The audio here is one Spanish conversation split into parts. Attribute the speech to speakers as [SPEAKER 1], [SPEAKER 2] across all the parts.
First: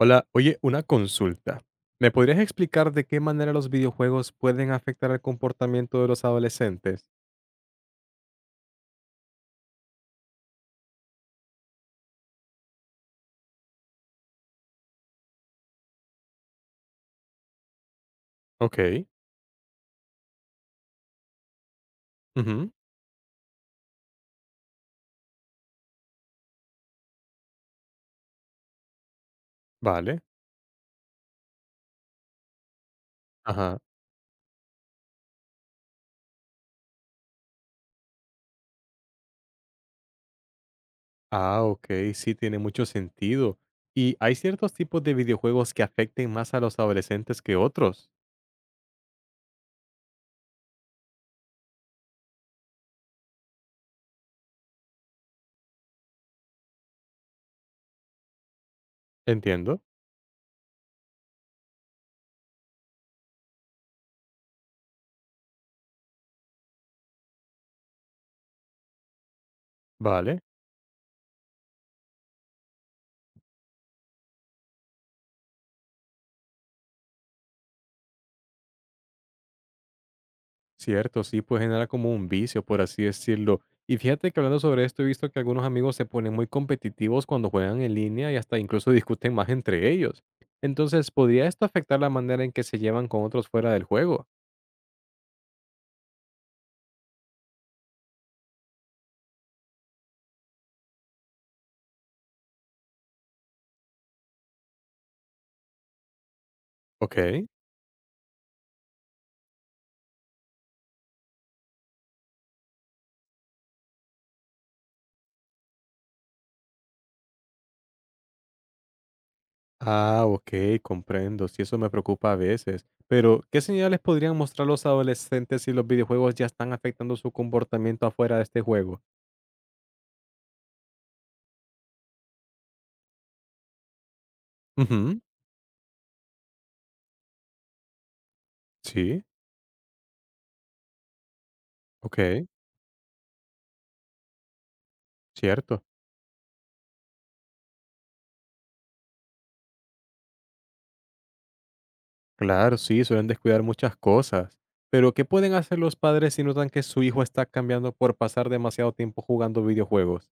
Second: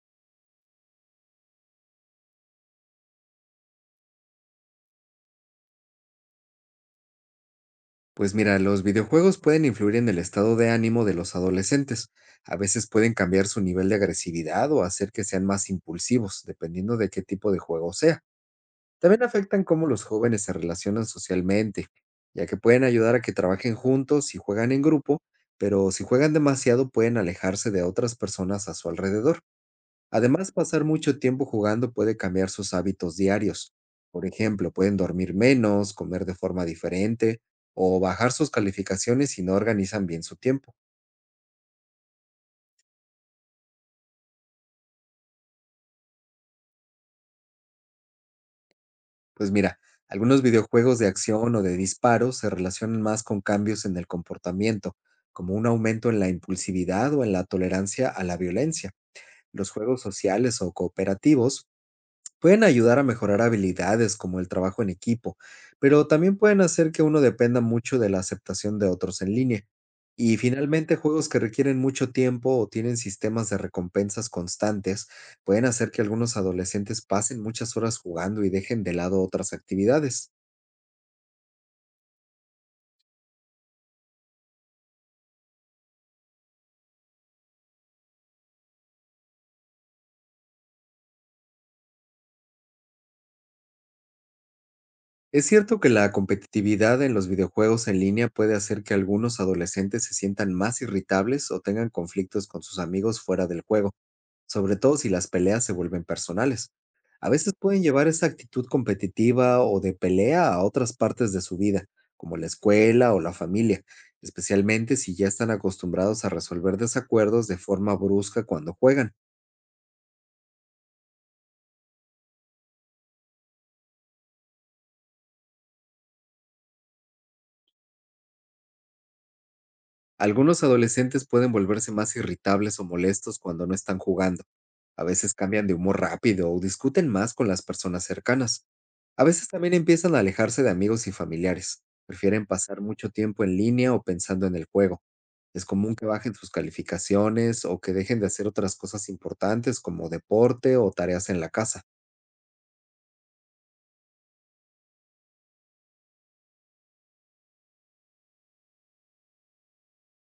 [SPEAKER 1] Hola, oye, una consulta. ¿Me podrías explicar de qué manera los videojuegos pueden afectar el comportamiento de los adolescentes?
[SPEAKER 2] Pues mira, los videojuegos pueden influir en el estado de ánimo de los adolescentes. A veces pueden cambiar su nivel de agresividad o hacer que sean más impulsivos, dependiendo de qué tipo de juego sea.
[SPEAKER 1] Ok.
[SPEAKER 2] También afectan cómo los jóvenes se relacionan socialmente, ya que
[SPEAKER 1] Ujú.
[SPEAKER 2] pueden ayudar a que trabajen juntos y juegan en grupo, pero si juegan demasiado pueden alejarse de otras personas a su alrededor.
[SPEAKER 1] Vale.
[SPEAKER 2] Además, pasar mucho tiempo jugando puede cambiar sus hábitos diarios.
[SPEAKER 1] Ajá.
[SPEAKER 2] Por ejemplo, pueden dormir menos, comer de forma diferente o bajar sus calificaciones si no organizan bien su tiempo.
[SPEAKER 1] Ah, ok, sí, tiene mucho sentido. ¿Y hay ciertos tipos de videojuegos que afecten más a los adolescentes que otros?
[SPEAKER 2] Pues mira, algunos videojuegos de acción o de disparos se relacionan más con cambios en el comportamiento, como un aumento en la impulsividad o en la tolerancia a la violencia. Los
[SPEAKER 1] Entiendo.
[SPEAKER 2] juegos sociales o cooperativos pueden ayudar a mejorar habilidades como el trabajo en equipo, pero también pueden hacer que uno dependa mucho de la aceptación de otros en línea. Y
[SPEAKER 1] Vale.
[SPEAKER 2] finalmente, juegos que requieren mucho tiempo o tienen sistemas de recompensas constantes pueden hacer que algunos adolescentes pasen muchas horas jugando y dejen de lado otras actividades.
[SPEAKER 1] Cierto, sí, pues genera como un vicio, por así decirlo. Y fíjate que hablando sobre esto, he visto que algunos amigos se ponen muy competitivos cuando juegan en línea y hasta incluso discuten más entre ellos. Entonces, ¿podría esto afectar la manera en que se llevan con otros fuera del juego?
[SPEAKER 2] Es cierto que la competitividad en los videojuegos en línea puede hacer que algunos adolescentes se sientan más irritables o tengan conflictos con sus amigos fuera del juego, sobre todo si las peleas se vuelven personales. A
[SPEAKER 1] Ok.
[SPEAKER 2] veces pueden llevar esa actitud competitiva o de pelea a otras partes de su vida, como la escuela o la familia, especialmente si ya están acostumbrados a resolver desacuerdos de forma brusca cuando juegan.
[SPEAKER 1] Ah, ok, comprendo. Sí, eso me preocupa a veces. Pero, ¿qué señales podrían mostrar los adolescentes si los videojuegos ya están afectando su comportamiento afuera de este juego?
[SPEAKER 2] Algunos adolescentes pueden volverse más irritables o molestos cuando no están jugando. A
[SPEAKER 1] Ujú.
[SPEAKER 2] veces cambian de humor rápido o discuten más con las personas cercanas.
[SPEAKER 1] Sí,
[SPEAKER 2] A veces también empiezan a alejarse de amigos y familiares.
[SPEAKER 1] ok,
[SPEAKER 2] Prefieren pasar mucho tiempo en línea o pensando en el juego. Es
[SPEAKER 1] cierto.
[SPEAKER 2] común que bajen sus calificaciones o que dejen de hacer otras cosas importantes como deporte o tareas en la casa.
[SPEAKER 1] Claro, sí, suelen descuidar muchas cosas. Pero, ¿qué pueden hacer los padres si notan que su hijo está cambiando por pasar demasiado tiempo jugando videojuegos?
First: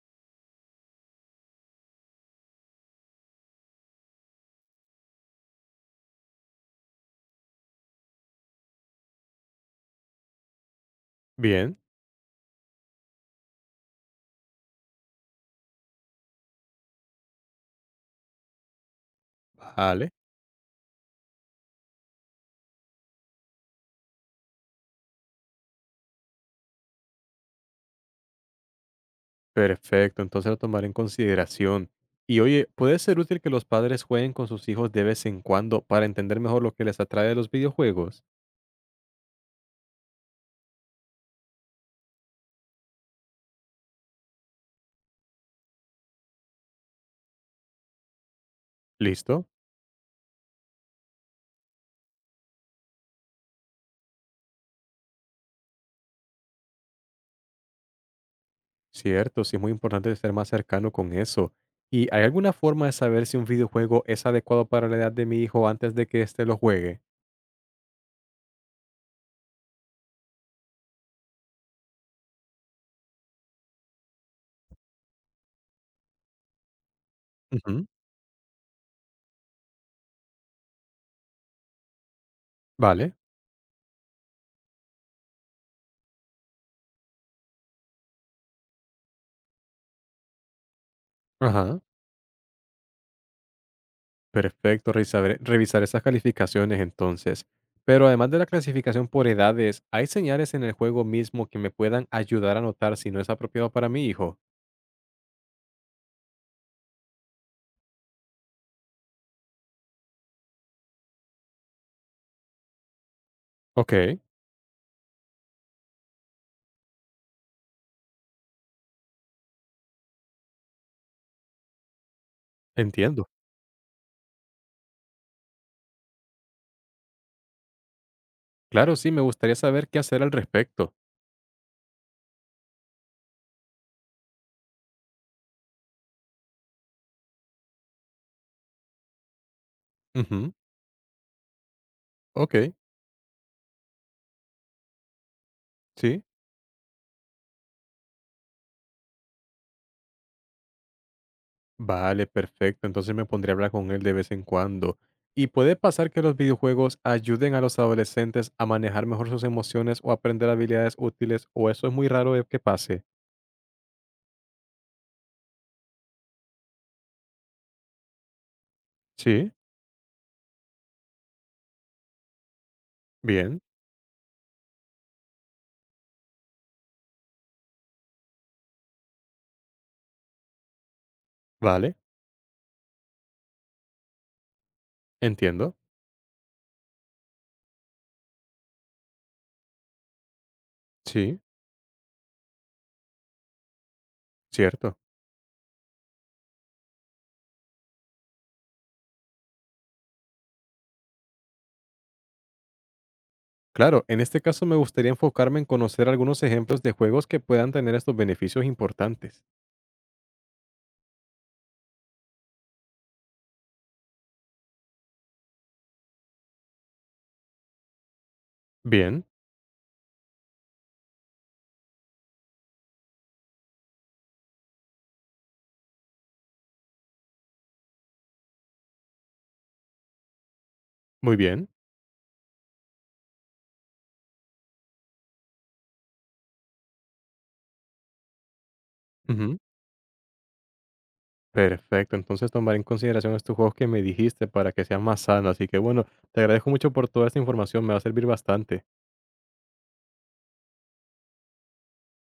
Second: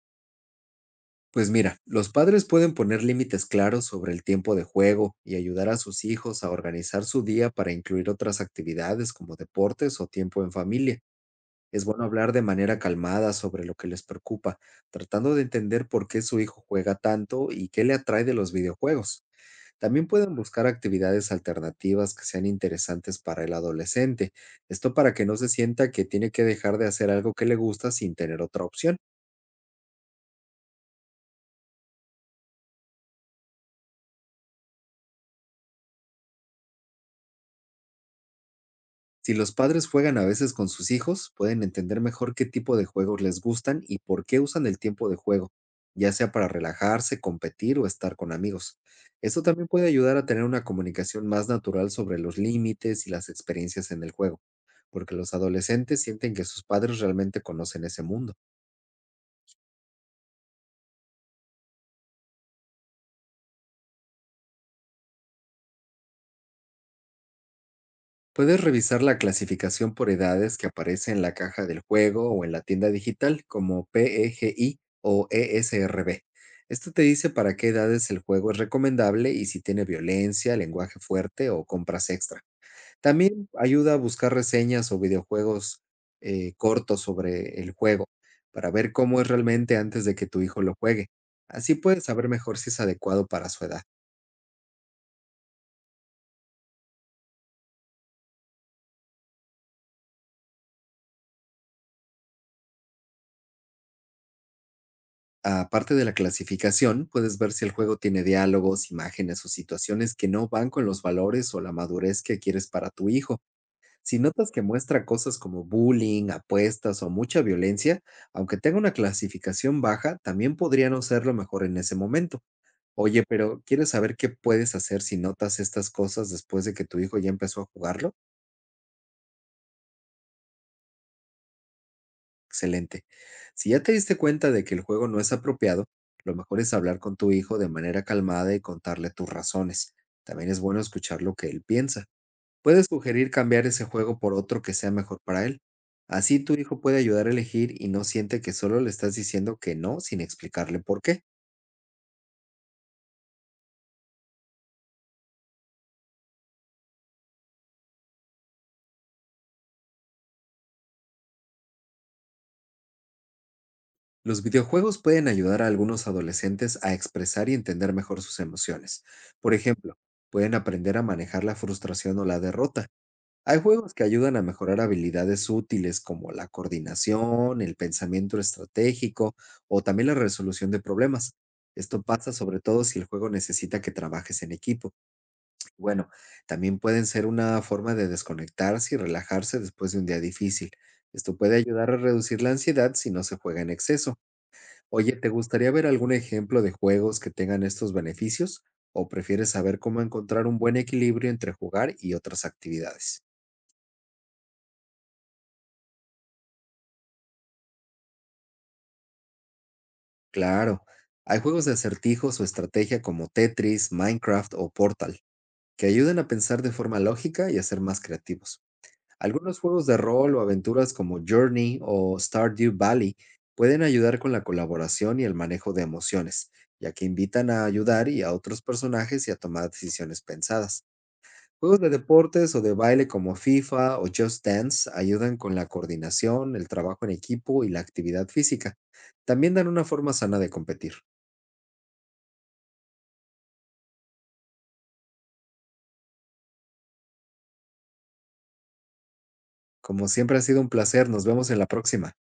[SPEAKER 2] Pues mira, los padres pueden poner límites claros sobre el tiempo de juego y ayudar a sus hijos a organizar su día para incluir otras actividades como deportes o tiempo en familia.
[SPEAKER 1] Bien,
[SPEAKER 2] Es bueno hablar de manera calmada sobre lo que les preocupa, tratando de entender por qué su hijo juega tanto y qué le atrae de los videojuegos. También
[SPEAKER 1] vale,
[SPEAKER 2] pueden buscar actividades alternativas que sean interesantes para el adolescente, esto para que no se sienta que tiene que dejar de hacer algo que le gusta sin tener otra opción.
[SPEAKER 1] perfecto, entonces lo tomaré en consideración. Y oye, puede ser útil que los padres jueguen con sus hijos de vez en cuando para entender mejor lo que les atrae de los videojuegos.
[SPEAKER 2] Si los padres juegan a veces con sus hijos, pueden entender mejor qué tipo de juegos les gustan y por qué usan el tiempo de juego, ya sea para relajarse, competir o estar con amigos.
[SPEAKER 1] ¿Listo?
[SPEAKER 2] Esto también puede ayudar a tener una comunicación más natural sobre los límites y las experiencias en el juego, porque los adolescentes sienten que sus padres realmente conocen ese mundo.
[SPEAKER 1] Cierto, sí es muy importante ser más cercano con eso. ¿Y hay alguna forma de saber si un videojuego es adecuado para la edad de mi hijo antes de que éste lo juegue?
[SPEAKER 2] Puedes revisar la clasificación por edades que aparece en la caja del juego o en la tienda digital, como PEGI o ESRB. Esto te dice para qué
[SPEAKER 1] Ujú.
[SPEAKER 2] edades el juego es recomendable y si tiene violencia, lenguaje fuerte o compras extra.
[SPEAKER 1] Vale.
[SPEAKER 2] También ayuda a buscar reseñas o videojuegos cortos sobre el juego, para ver cómo es realmente antes de que tu hijo lo juegue. Así
[SPEAKER 1] Ajá.
[SPEAKER 2] puedes saber mejor si es adecuado para su edad.
[SPEAKER 1] Perfecto, revisar esas calificaciones entonces. Pero además de la clasificación por edades, ¿hay señales en el juego mismo que me puedan ayudar a notar si no es apropiado para mi hijo?
[SPEAKER 2] Aparte de la clasificación, puedes ver si el juego tiene diálogos, imágenes o situaciones que no van con los valores o la madurez que quieres para tu hijo.
[SPEAKER 1] Ok,
[SPEAKER 2] Si notas que muestra cosas como bullying, apuestas o mucha violencia, aunque tenga una clasificación baja, también podría no ser lo mejor en ese momento. Oye,
[SPEAKER 1] entiendo.
[SPEAKER 2] pero ¿quieres saber qué puedes hacer si notas estas cosas después de que tu hijo ya empezó a jugarlo?
[SPEAKER 1] Claro, sí, me gustaría saber qué hacer al respecto.
[SPEAKER 2] Excelente. Si ya te diste cuenta de que el juego no es apropiado, lo mejor es hablar con tu hijo de manera calmada y contarle tus razones. También
[SPEAKER 1] Ujú.
[SPEAKER 2] es bueno escuchar lo que él piensa.
[SPEAKER 1] Ok,
[SPEAKER 2] Puedes sugerir cambiar ese juego por otro que sea mejor para él.
[SPEAKER 1] sí.
[SPEAKER 2] Así tu hijo puede ayudar a elegir y no siente que solo le estás diciendo que no sin explicarle por qué.
[SPEAKER 1] Vale, perfecto. Entonces me pondré a hablar con él de vez en cuando. ¿Y puede pasar que los videojuegos ayuden a los adolescentes a manejar mejor sus emociones o aprender habilidades útiles o eso es muy raro de que pase?
[SPEAKER 2] Los videojuegos pueden ayudar a algunos adolescentes a expresar y entender mejor sus emociones.
[SPEAKER 1] Sí,
[SPEAKER 2] Por ejemplo, pueden aprender a manejar la frustración o la derrota.
[SPEAKER 1] bien,
[SPEAKER 2] Hay juegos que ayudan a mejorar habilidades útiles como la coordinación, el pensamiento estratégico o también la resolución de problemas.
[SPEAKER 1] vale,
[SPEAKER 2] Esto pasa sobre todo si el juego necesita que trabajes en equipo.
[SPEAKER 1] entiendo.
[SPEAKER 2] Bueno, también pueden ser una forma de desconectarse y relajarse después de un día difícil. Esto
[SPEAKER 1] Sí,
[SPEAKER 2] puede ayudar a reducir la ansiedad si no se juega en exceso.
[SPEAKER 1] cierto.
[SPEAKER 2] Oye, ¿te gustaría ver algún ejemplo de juegos que tengan estos beneficios? ¿O prefieres saber cómo encontrar un buen equilibrio entre jugar y otras actividades?
[SPEAKER 1] Claro, en este caso me gustaría enfocarme en conocer algunos ejemplos de juegos que puedan tener estos beneficios importantes.
[SPEAKER 2] Claro, hay juegos de acertijos o estrategia como Tetris, Minecraft o Portal, que ayudan a pensar de forma lógica y a ser más creativos.
[SPEAKER 1] Bien,
[SPEAKER 2] Algunos juegos de rol o aventuras como Journey o Stardew Valley pueden ayudar con la colaboración y el manejo de emociones, ya que invitan a ayudar y a otros personajes y a tomar decisiones pensadas.
[SPEAKER 1] muy bien.
[SPEAKER 2] Juegos de deportes o de baile como FIFA o Just Dance ayudan con la coordinación, el trabajo en equipo y la actividad física. También
[SPEAKER 1] Ujú.
[SPEAKER 2] dan una forma sana de competir.
[SPEAKER 1] Perfecto, entonces tomaré en consideración estos juegos que me dijiste para que sean más sanos. Así que bueno, te agradezco mucho por toda esta información, me va a servir bastante.
[SPEAKER 2] Como siempre, ha sido un placer, nos vemos en la próxima.